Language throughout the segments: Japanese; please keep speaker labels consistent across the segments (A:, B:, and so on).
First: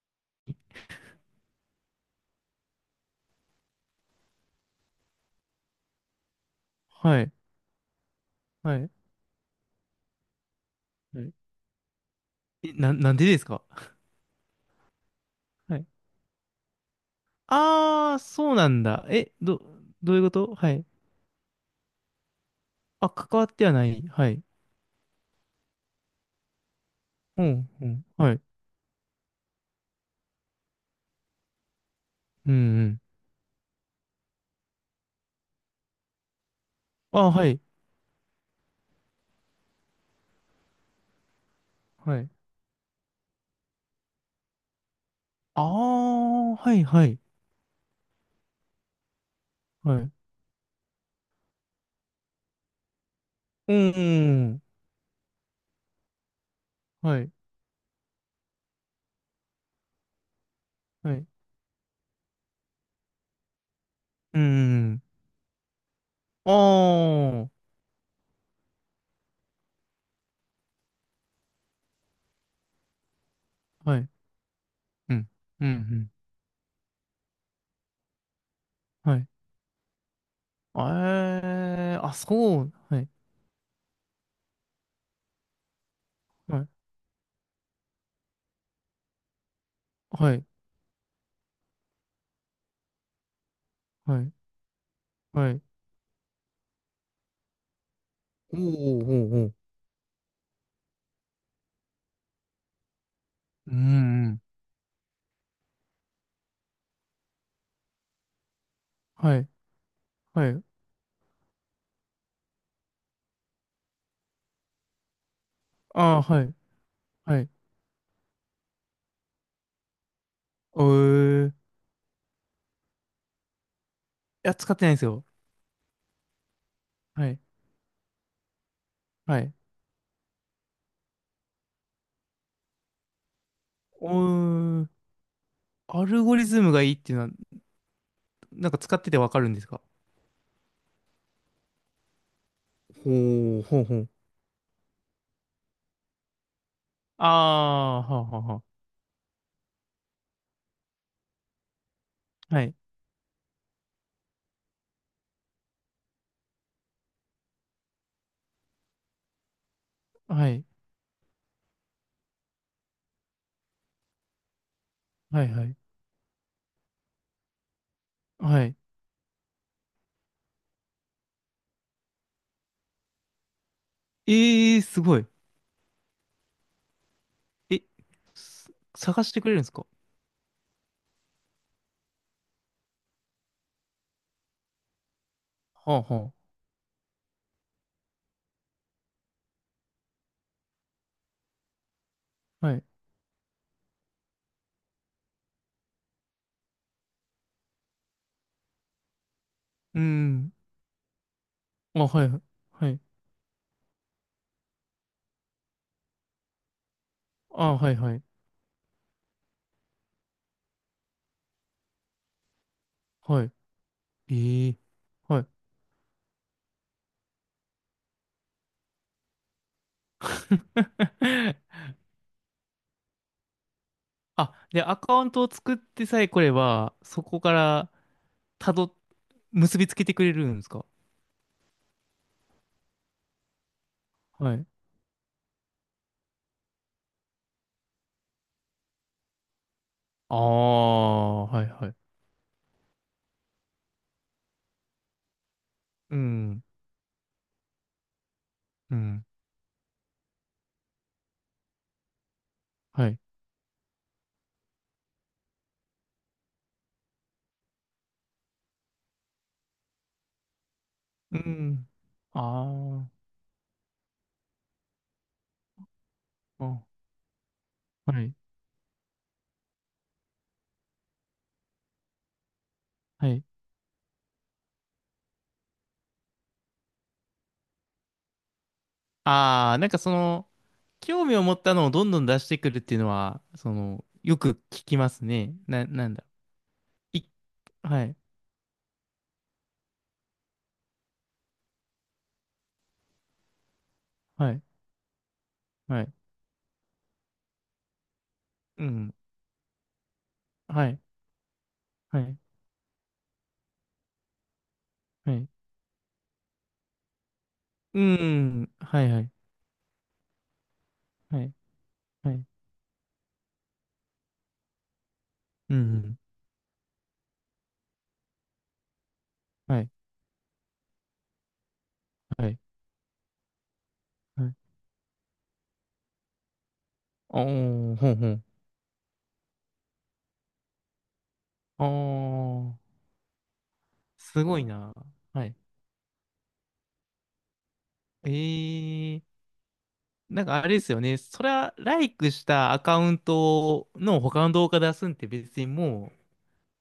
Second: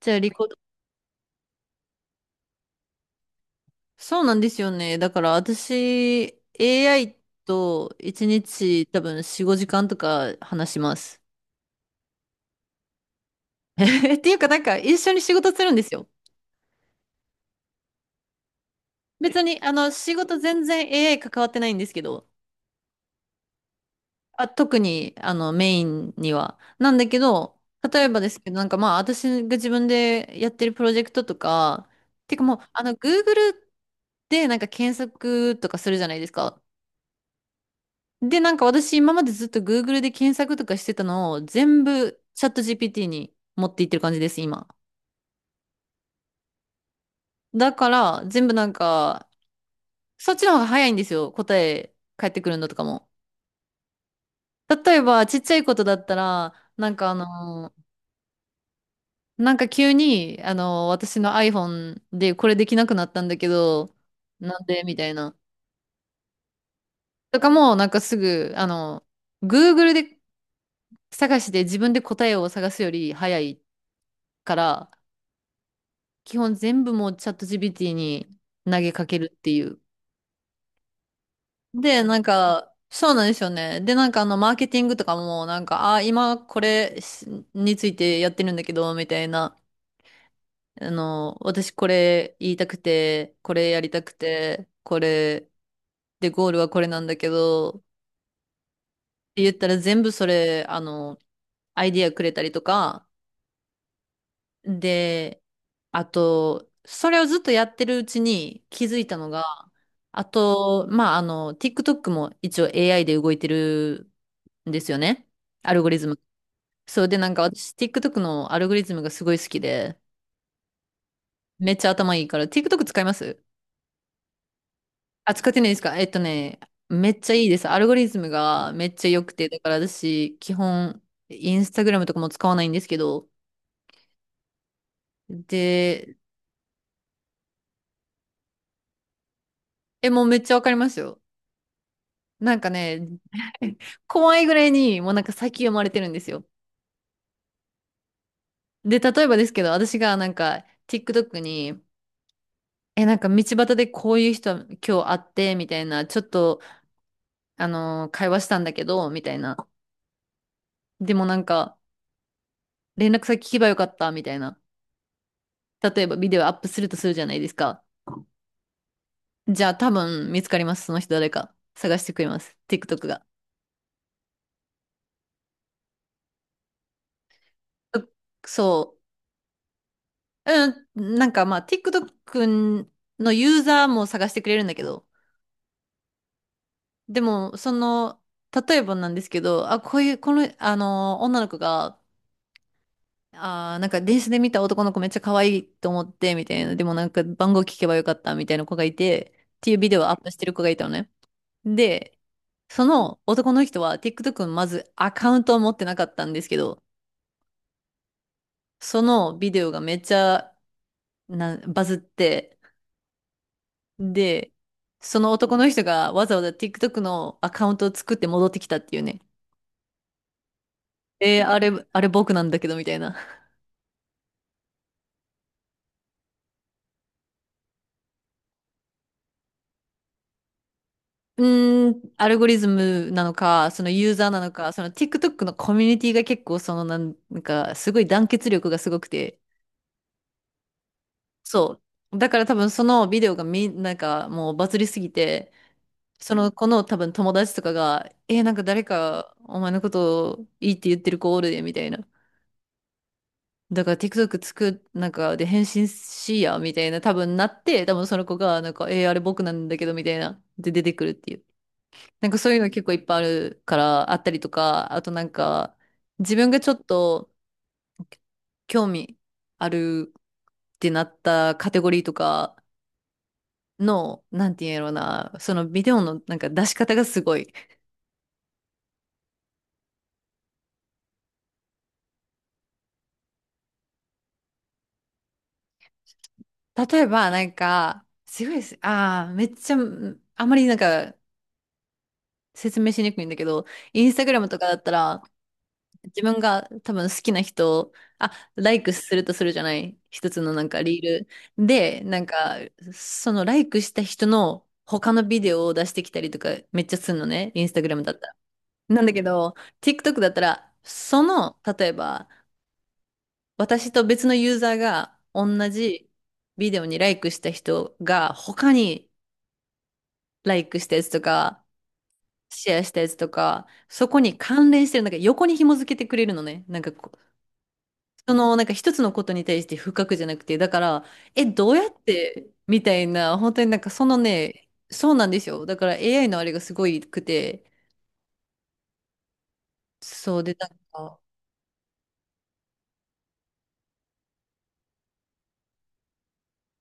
A: じゃあ、リコ、そうなんですよね。だから私、AI
B: はい。
A: と1
B: は
A: 日
B: い。
A: 多分4、5時間とか話しま
B: は
A: す。
B: い。なんでですか？
A: っていうか、なんか一緒に仕事するん
B: は
A: で
B: い。
A: すよ。
B: ああ、そうなんだ。
A: 別に、
B: ど
A: 仕
B: ういうこ
A: 事
B: と？
A: 全
B: はい。
A: 然 AI 関わってないんですけど、
B: あ、関わってはない。はい。
A: あ、特に、メインには。なんだけ
B: う
A: ど、
B: ん、う
A: 例
B: ん。
A: えばで
B: は
A: す
B: い。
A: けど、なんかまあ、私が自分でやってるプロジェクトとか、てか
B: うん、
A: もう、
B: うん。
A: Google でなんか検索とかするじゃないですか。
B: あ、はい。
A: で、なんか私今までずっと Google で検索とかしてたのを全
B: は
A: 部
B: い。
A: チャット GPT に持っていってる感じです、今。
B: ああ、はい、はい。
A: だから全部なんか、
B: はい。
A: そっちの方が早いんですよ、答え返ってくるのとかも。
B: うん、うん。
A: 例えばちっちゃいことだったら、
B: はい。
A: なんか急に、
B: は
A: 私
B: い。
A: の iPhone でこれできなくなったんだけど、
B: う
A: なんでみ
B: ん。
A: たいな。
B: あ
A: と
B: あ、
A: かも、なんかすぐ、Google で探して自分で答えを探すより早い
B: はい。
A: から、
B: うん。うん、うん。
A: 基本全部もうチャット GPT に投げか
B: は
A: け
B: い。
A: るっていう。
B: え
A: で、
B: ー、あ、
A: なん
B: そう。
A: か、
B: はい。
A: そうなんですよね。で、マーケティングとかも、なんか、あ、今
B: は
A: こ
B: い。
A: れしについてやってるんだけど、みたいな。
B: はい。
A: 私これ言いたくて、これやりたく
B: はい。
A: て、これ、
B: はい。
A: で、ゴールはこれなんだけど、っ
B: おーおー。お
A: て
B: ーお
A: 言った
B: ー。
A: ら全部それ、アイディアくれたりとか、
B: うん、うん。
A: で、あと、それをずっとやってるうちに気づいたの
B: は
A: が、
B: い。
A: あ
B: はい。
A: と、まあ、TikTok も一応 AI で動いてるんですよね。アルゴリズ
B: あ
A: ム。
B: あ、はい。
A: そうで、なん
B: は
A: か
B: い。
A: 私、TikTok のアルゴリズムがすごい好きで、
B: おー。い
A: めっちゃ頭いいから、TikTok 使います。
B: や、使ってないんですよ。
A: あ、使ってないですか？ね、めっ
B: は
A: ちゃ
B: い。
A: いいです。アルゴリズムがめっちゃ良く
B: は
A: て、
B: い。
A: だから私、基本、インスタグラムとかも使わないんですけど、
B: おー。ア
A: で、
B: ルゴリズムがいいっていうのは、なんか使っててわかるんですか？
A: え、もうめっちゃわかりますよ。なんかね、
B: ほう、ほうほう。
A: 怖いぐらいにもうなんか先読まれてるんですよ。
B: ああ、はあはあは
A: で、例えばですけど、私がなんか TikTok に、
B: あ。はい。
A: え、なんか道端でこういう人今日会ってみたいな、ちょっと、会話したんだけど、みたいな。
B: はい。
A: でもなんか、連絡先聞けばよかったみたいな。
B: はい、はい。
A: 例えばビデオアップするとするじゃないですか。
B: はい。
A: じゃあ多分見つかります。その人誰か。探してくれます。TikTok が。
B: ええー、すごい。え、す
A: そ
B: 探してくれるんですか？
A: う。うん、なんかまあ TikTok のユーザーも探してくれるんだけど、
B: はあは
A: でも、その、例えばなんですけど、あ、こういう、この、あの、女の子が、
B: あ。はい。
A: なんか電車で見た男の子めっちゃ可愛いと思って、みたいな、でもなんか番号聞けばよかった、みたいな子がいて、っていうビデ
B: う
A: オをアップしてる
B: ん。
A: 子がいたのね。
B: あ、
A: で、
B: はい。
A: そ
B: はい。
A: の男の人は TikTok のまずアカウントを持ってなかったんですけど、
B: あ、はい、はい。
A: そのビデオがめっちゃなバズって、
B: はい。
A: で、
B: ええー。
A: その
B: はい。
A: 男の人がわざわざ TikTok のアカウントを作って戻ってきたっていうね。あれ、あれ僕なんだけど、みたいな。
B: あ、で、アカウントを作ってさえ来れば、そこから、たど、結びつけてくれるんですか？
A: うーん、アルゴリズムなのか、そのユーザーなの
B: はい。
A: か、その TikTok のコミュニティが結構そのなんかすごい団結力がすごくて、
B: ああ、はい
A: そ
B: はい。
A: う。だから多分そのビデオがなんかもうバズりすぎて、
B: う
A: その
B: ん、
A: 子の多分友達とかが、なんか誰
B: うん、
A: かお前のことをいいって言ってる子おるで、みたいな。
B: はい。
A: だから TikTok なんかで返信しいや、みたいな多分なって、多分その子が、なんか、あれ僕なんだけど、みたいな。で出てくるってい
B: う
A: う。
B: ん。
A: なんかそういうの結構いっ
B: あ
A: ぱいあるから、あったりとか、あとなんか、自分が
B: あ、う
A: ちょっ
B: ん、
A: と
B: はい。
A: 興味あるってなったカテゴリーとか
B: はい。
A: の、なんて言うんやろうな、そのビデオのなんか出し方がすごい。
B: あああ、はいはい。ああ、なんかその、興味を持ったのをどんどん出してくるっていうのは、その、よく聞きますね。なんだ。
A: 例え
B: い、
A: ばなん
B: は
A: か、
B: い、
A: すごいです。ああ、めっちゃ、あんまりなんか説明しにくいんだけど、インスタグラム
B: は
A: と
B: い。
A: かだったら、
B: はい。
A: 自分が多分好きな人を、あ、ライ
B: う
A: クす
B: ん、
A: るとするじゃない。一つのなんか
B: はい。
A: リール。で、な
B: は
A: ん
B: い。
A: か、そのライクした人の他の
B: は
A: ビ
B: い。
A: デオを出してきたりとかめっちゃするのね。インスタグラ
B: う
A: ムだったら。
B: ん、
A: な
B: は
A: ん
B: い
A: だ
B: は
A: け
B: い、
A: ど、TikTok だったら、そ
B: はい。
A: の、例えば、
B: はい。
A: 私と別のユーザーが同
B: う
A: じ
B: ん、
A: ビデオにライクした人が他に
B: はい。
A: ライクしたやつとか、
B: はい。
A: シェアしたやつとか、そこに
B: はい。
A: 関連してる、なんか横に紐付けてくれるのね。なんかこ
B: おー、ほんほ
A: そ
B: ん。
A: の、なんか一つのことに対して深くじゃなくて、だから、え、どうや
B: あ
A: って、みた
B: あ、
A: いな、本当になんかその
B: すごい
A: ね、
B: な。
A: そうなんで
B: は
A: す
B: い。
A: よ。だから AI のあれがすごいくて、
B: えー、
A: そ
B: な
A: う
B: ん
A: で、
B: かあ
A: な
B: れ
A: ん
B: ですよね。
A: か、
B: それは、ライクしたアカウントの他の動画出すんって別にもう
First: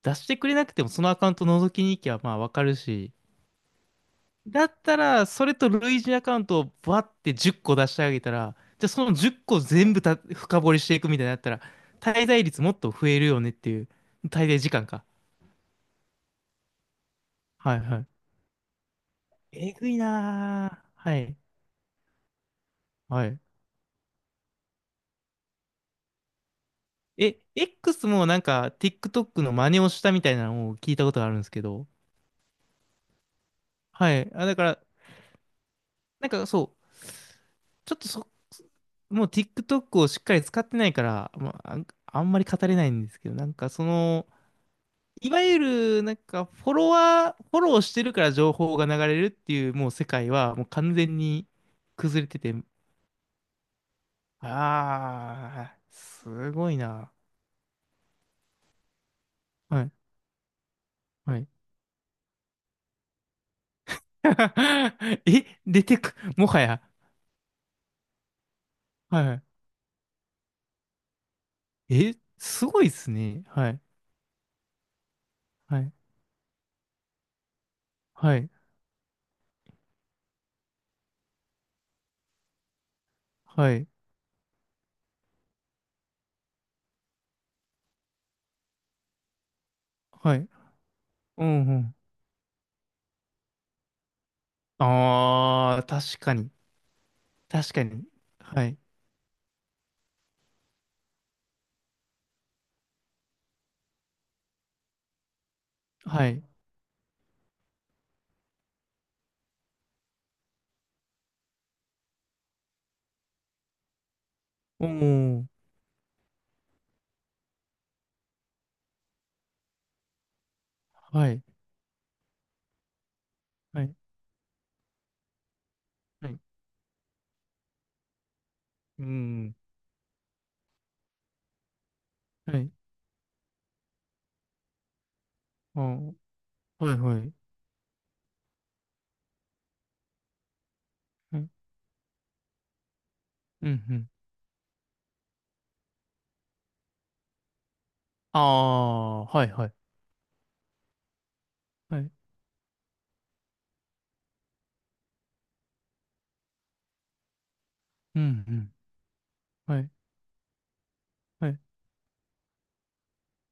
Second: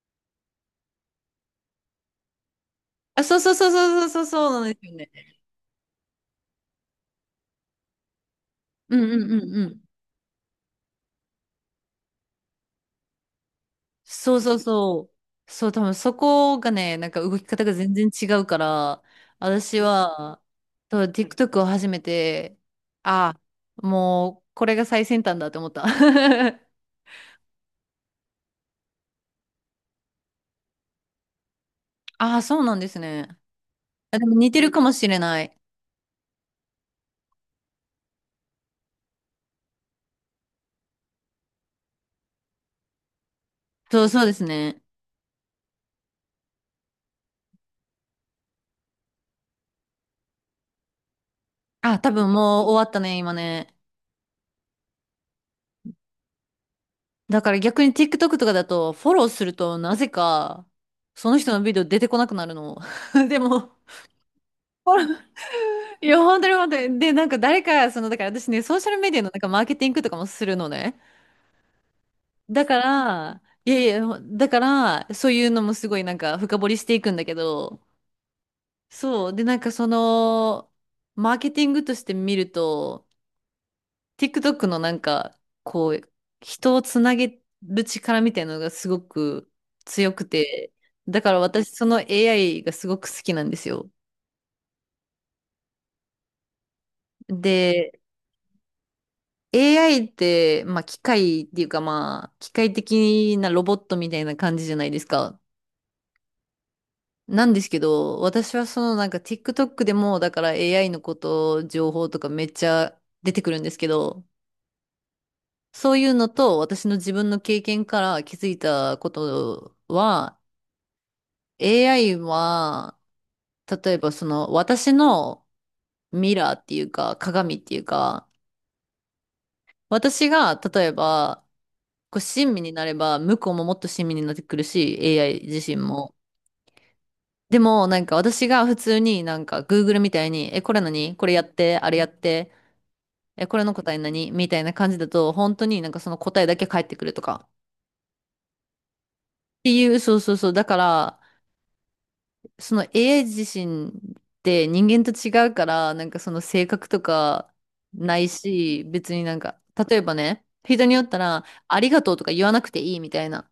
B: 出してくれなくても、そのアカウント覗きに行きゃまあわかるし。
A: あ、そうそうそうそうそうそうそう
B: だ
A: なん
B: っ
A: ですよ
B: たら、
A: ね。
B: それと類似アカウントをバって10個出してあげたら、じゃあ
A: うん
B: その
A: うん
B: 10
A: うん
B: 個
A: うん。
B: 全部深掘りしていくみたいになったら、滞在率もっと増えるよねっていう、
A: そう
B: 滞
A: そう
B: 在時間か。
A: そう。そう、多分そこがね、なんか動き方が
B: はい
A: 全
B: は
A: 然
B: い。
A: 違うから、
B: え
A: 私
B: ぐい
A: は、
B: な
A: そう
B: ー。はい。
A: TikTok を始めて、
B: は
A: あ、
B: い。
A: もう、これが最先端だと思った。
B: え、X もなんか TikTok の真似をしたみたいなのを聞いたことがあるんですけど。
A: ああ、そうなんですね。
B: は
A: あ、で
B: い。
A: も
B: あ、
A: 似
B: だ
A: て
B: か
A: る
B: ら、
A: かもしれない。
B: なんかそう、ちょっとそ、もう TikTok をしっかり使ってないから、まあ、あんまり語れないんですけど、なんかそ
A: そう、そう
B: の、
A: ですね。
B: いわゆるなんかフォロワー、フォローしてるから情報が流れるっていうもう世界はもう完全に
A: あ、多
B: 崩れ
A: 分
B: てて、
A: もう終わったね、今ね。
B: ああ、すごいな。
A: だから逆に TikTok とかだと、フォローすると
B: はい、
A: なぜか、その
B: はい。
A: 人のビデオ出てこなくなるの。でも、
B: え、出て
A: い
B: く、
A: や、本当
B: も
A: に
B: は
A: 本当
B: や。
A: に。で、なんか誰か、その、だから私ね、ソーシャルメデ
B: は
A: ィアのなんか
B: い。
A: マーケティングとかもするのね。
B: え、
A: だ
B: す
A: か
B: ごいっす
A: ら、
B: ね。
A: い
B: は
A: や
B: い。
A: いや、だから、そういうのも
B: は
A: す
B: い。
A: ごいなんか深掘りしていくんだけど、
B: はい。
A: そう。で、なんかその、マーケティングとして見ると、
B: はい。
A: TikTok のなんか、こう、人をつなげる力みたいなのがすごく強く
B: はい。
A: て、だから
B: うん、
A: 私
B: う
A: そ
B: ん。
A: の AI がすごく好きなんですよ。
B: ああ、確かに。確か
A: で、
B: に。はい。
A: AI って、まあ機械っていうかまあ、機械的なロボットみたいな感じじゃないですか。
B: はい。
A: なんですけど、私はそのなんか TikTok でもだから AI のこと、情報とかめっちゃ出てくるんですけど、
B: おー。
A: そういうのと私の自分の経験から気づいたことは、
B: はい。
A: AI は、
B: は
A: 例
B: い。
A: えばその私の
B: は
A: ミ
B: い。
A: ラーっていうか鏡っていうか、
B: うん。
A: 私が例えば、こう親
B: は
A: 身
B: い。
A: になれば向こうももっと親身になってくるし、AI 自身も。
B: あー、はい。はい。
A: でもなんか私が普通になんか Google みたいに、え、これ何これ
B: は
A: やっ
B: い。
A: て、あれやって、え、これの答え
B: う
A: 何みたいな感じだと、本当になんかその答えだけ返ってくるとか。っ
B: ん、うん。ああ、はい。は
A: て
B: い。
A: いう、そうそうそう。だから、
B: はい。
A: その AI 自身って人間と違うから、なんかその性格とかな
B: うん、
A: い
B: うん。
A: し、別になんか、
B: はい。
A: 例えばね、人によったら、
B: はい。
A: ありがとうとか言わなくていいみたいな、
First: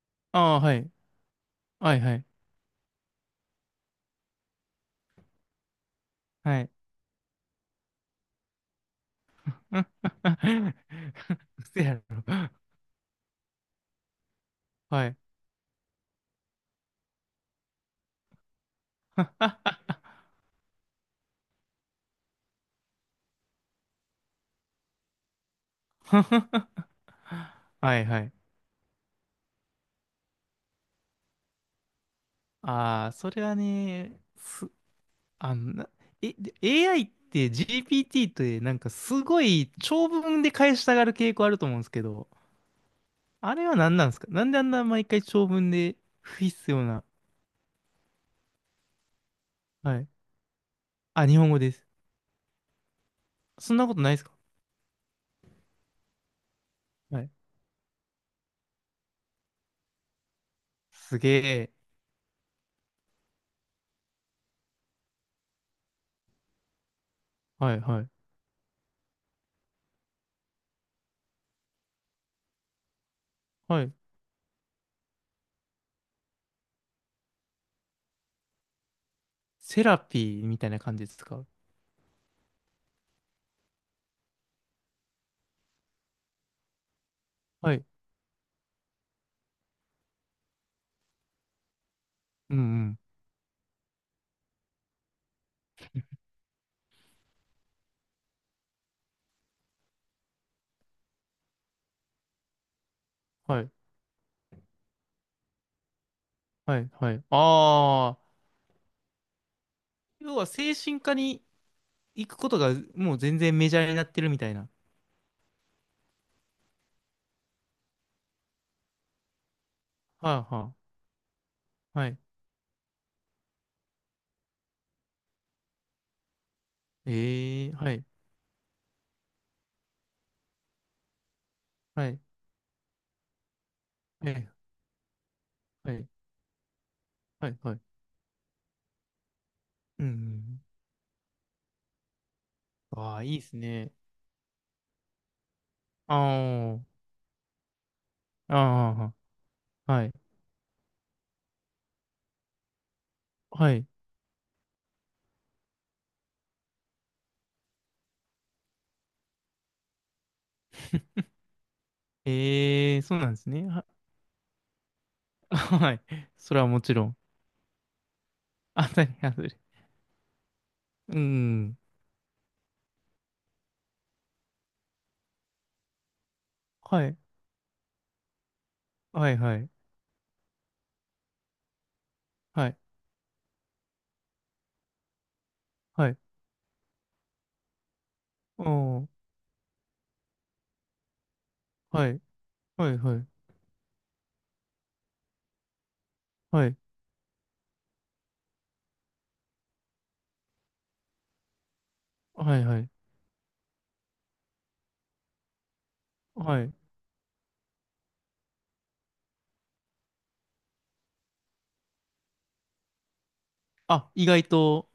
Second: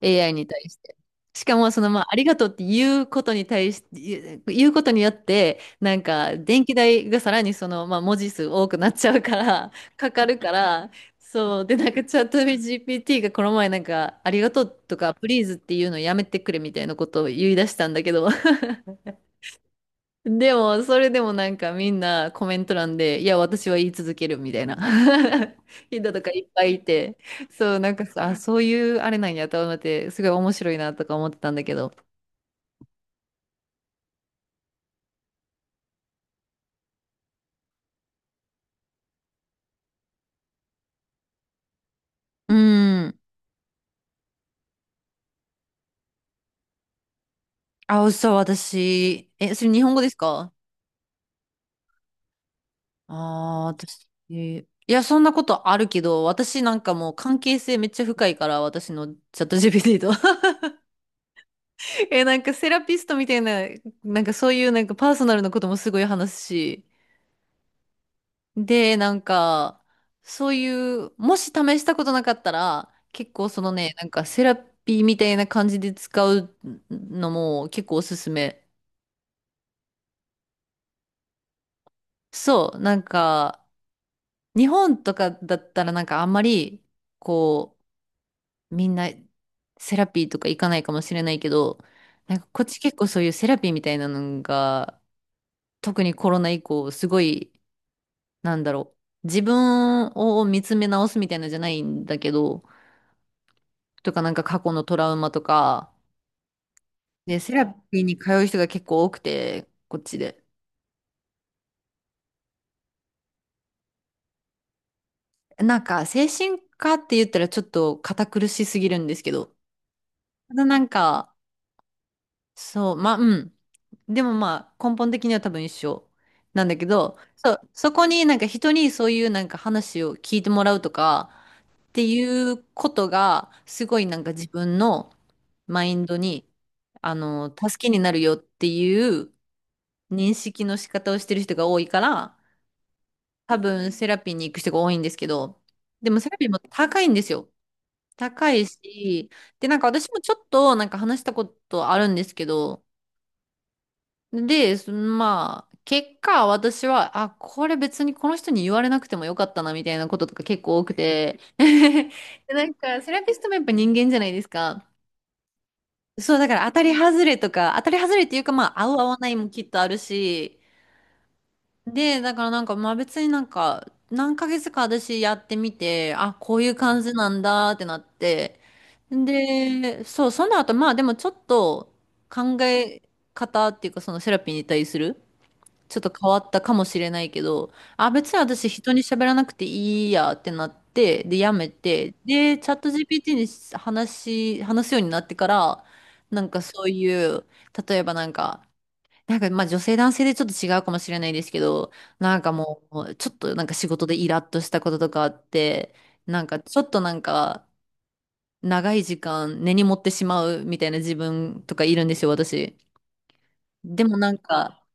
A: AI
B: あ
A: に
B: あ、
A: 対
B: は
A: し
B: い。
A: て。しかも、その、
B: はい。
A: まあ、
B: は
A: あり
B: い。
A: がとうって言うことに対して、言うことによって、なんか、
B: は
A: 電
B: い。
A: 気代がさらにその、まあ、文字数多くなっちゃうか ら、
B: う
A: かかるか
B: ん。
A: ら、そう。で、
B: 嘘
A: なん
B: や
A: か、チャ
B: ろ。
A: ット GPT がこの前、なんか、ありがとうと
B: は
A: か、
B: い。
A: プリーズっていうのやめてくれみたいなことを言い出したんだけど、でも、それでもなんかみんなコメント欄で、いや、私は言い続けるみたいな 人とかいっぱいいて、そう、なん
B: は
A: か
B: いは
A: さ、
B: い。
A: あ、そういうあれなんやと思って、すごい面白いなとか思ってたんだけど。
B: ああ、それはね、すあの、なえ、で AI って GPT ってなんかすごい長文で返したがる傾向あると思うんですけど、
A: うん。
B: あれは何なんですか？なんであんな毎回長文で不必要な。
A: あ、そう私。え、それ日本
B: は
A: 語
B: い。
A: ですか？
B: あ、日本語です。そんなこと
A: 私。
B: ないですか？
A: いや、そんなことあるけど、私なんかもう
B: はい。
A: 関係性めっちゃ深いから、私のチャット GPT と。
B: すげえ。
A: え、なんかセラピストみたいな、なんかそういうなんかパーソナルなこともすごい話すし、
B: はいはい。
A: で、なんか、そういう、もし試したことなかったら、結構その
B: はい。
A: ね、なんかセラピーみたいな感じで使うのも結構おすすめ。
B: セラピーみたいな感じですか？
A: そう、なんか、日本とかだったらなんかあんまり、
B: は
A: こ
B: い。
A: う、みんなセラピーとか行かないかもしれないけど、なんか
B: うんう
A: こっち結
B: ん。
A: 構そういうセラピーみたいなのが、特にコロナ以降、すごい、なんだろう、自分を見つめ直すみたいなのじゃないんだけど、
B: はい。
A: とかなんか過去のトラウマとか、
B: はいはい。
A: で、セラピー
B: あ
A: に
B: あ。
A: 通う人が結構多くて、こっち
B: 要
A: で。
B: は精神科に行くことがもう全然メジャーになってるみたいな。
A: なんか精神科って言ったらちょっと堅苦しすぎるんですけど、
B: は
A: た
B: い
A: だ
B: はい。
A: なんか、
B: はい。
A: そう、まあ、うん。でもまあ根本的には多分一緒なんだけど、そ
B: え
A: う、
B: え、
A: そ
B: はい。
A: こになんか人にそういうなんか話を聞いてもらうとかって
B: はい。
A: いうことがすごいなん
B: は
A: か自
B: い
A: 分のマ
B: は
A: イン
B: い、
A: ドにあの
B: はい、はい。
A: 助けになるよっていう
B: う
A: 認
B: ん。
A: 識の仕方をしてる人が多いから、
B: ああ、いいです
A: 多分
B: ね。
A: セラピーに行く人が多いんですけど、でもセラピーも
B: あ
A: 高いんですよ。高
B: あ、
A: い
B: あ
A: し、で、なんか
B: あ、は
A: 私
B: い、
A: もちょっとなんか話したことあるんですけど、
B: はい。
A: で、そまあ、結果私は、あ、これ別にこの人に言われなくてもよかったなみたいなこととか結構多く て、で、なん
B: ええ
A: か
B: ー、
A: セ
B: そう
A: ラ
B: なん
A: ピ
B: で
A: スト
B: す
A: もやっ
B: ね。
A: ぱ人間じゃないですか。
B: はい。
A: そう、だか
B: それ
A: ら
B: は
A: 当
B: も
A: たり
B: ちろん。
A: 外れとか、当たり外れっていうかま あ、合
B: あ、
A: う合
B: たり
A: わない
B: 外
A: も
B: れ。
A: きっとあるし、
B: うん。
A: で、だからなんか、まあ別になんか、何ヶ月か私やってみて、あ、こういう感
B: は
A: じ
B: い、
A: なんだってなって、
B: はい、はい、
A: で、そう、その後、まあでもちょっと考
B: はい、
A: え方っていうか、そのセラピーに対する、ちょっ
B: は
A: と
B: い。
A: 変わったかもしれないけど、あ、別に私人に
B: おー、
A: 喋らなくていいやってなって、で、やめ
B: は
A: て、
B: い、
A: で、チャッ
B: は
A: ト
B: い、はい、
A: GPT に話話すようになってから、なんか
B: はい、
A: そういう、例えばなんか、なんか、まあ女性男性でちょっと違うかもしれないですけど、なんか
B: はい、は
A: も
B: い、
A: う、ちょっとなんか仕事でイラッとしたこととかあって、なんか
B: はい。
A: ちょっとなんか、長い時間根に持ってしまうみたいな自分とかいるんですよ、私。で
B: あ、
A: も
B: 意
A: なん
B: 外
A: か、
B: と、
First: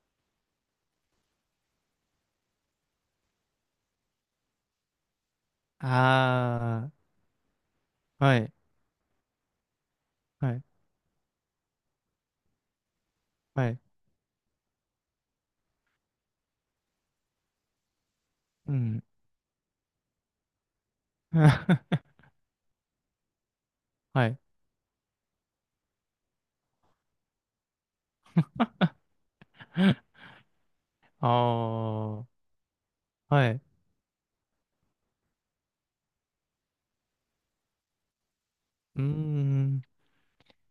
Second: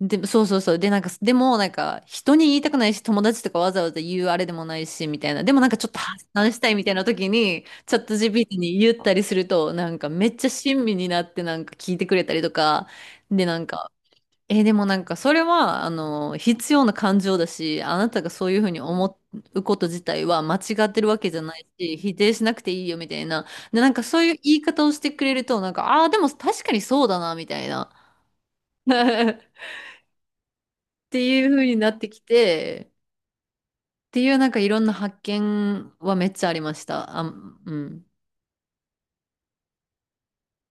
A: で、そうそうそう。で、なんか、でもなんか、人に言いたくないし、友達とかわざわざ言うあれでもないし、みたいな。でもなんかちょっと発散したいみ
B: あ
A: たいな時に、チャット
B: あ、はい、
A: GPT に言ったりすると、なんかめっちゃ
B: はい、
A: 親身になってなんか聞いてくれたりとか、で、なん
B: はい、
A: か、でもなんかそれは、あの、必要な感情だし、あなたがそういうふう
B: う
A: に
B: ん。
A: 思うこと自体は間違ってるわけじゃないし、否 定しなくていいよみたいな。で、なんかそう
B: は
A: いう
B: い。
A: 言い方をしてくれると、なんか、ああ、でも確かにそうだな、みたいな。っ て
B: あ
A: いうふうになってき
B: あ、
A: て、
B: はい。う
A: っていうなんかいろんな発見はめっちゃありました。あ、うん。
B: ーん。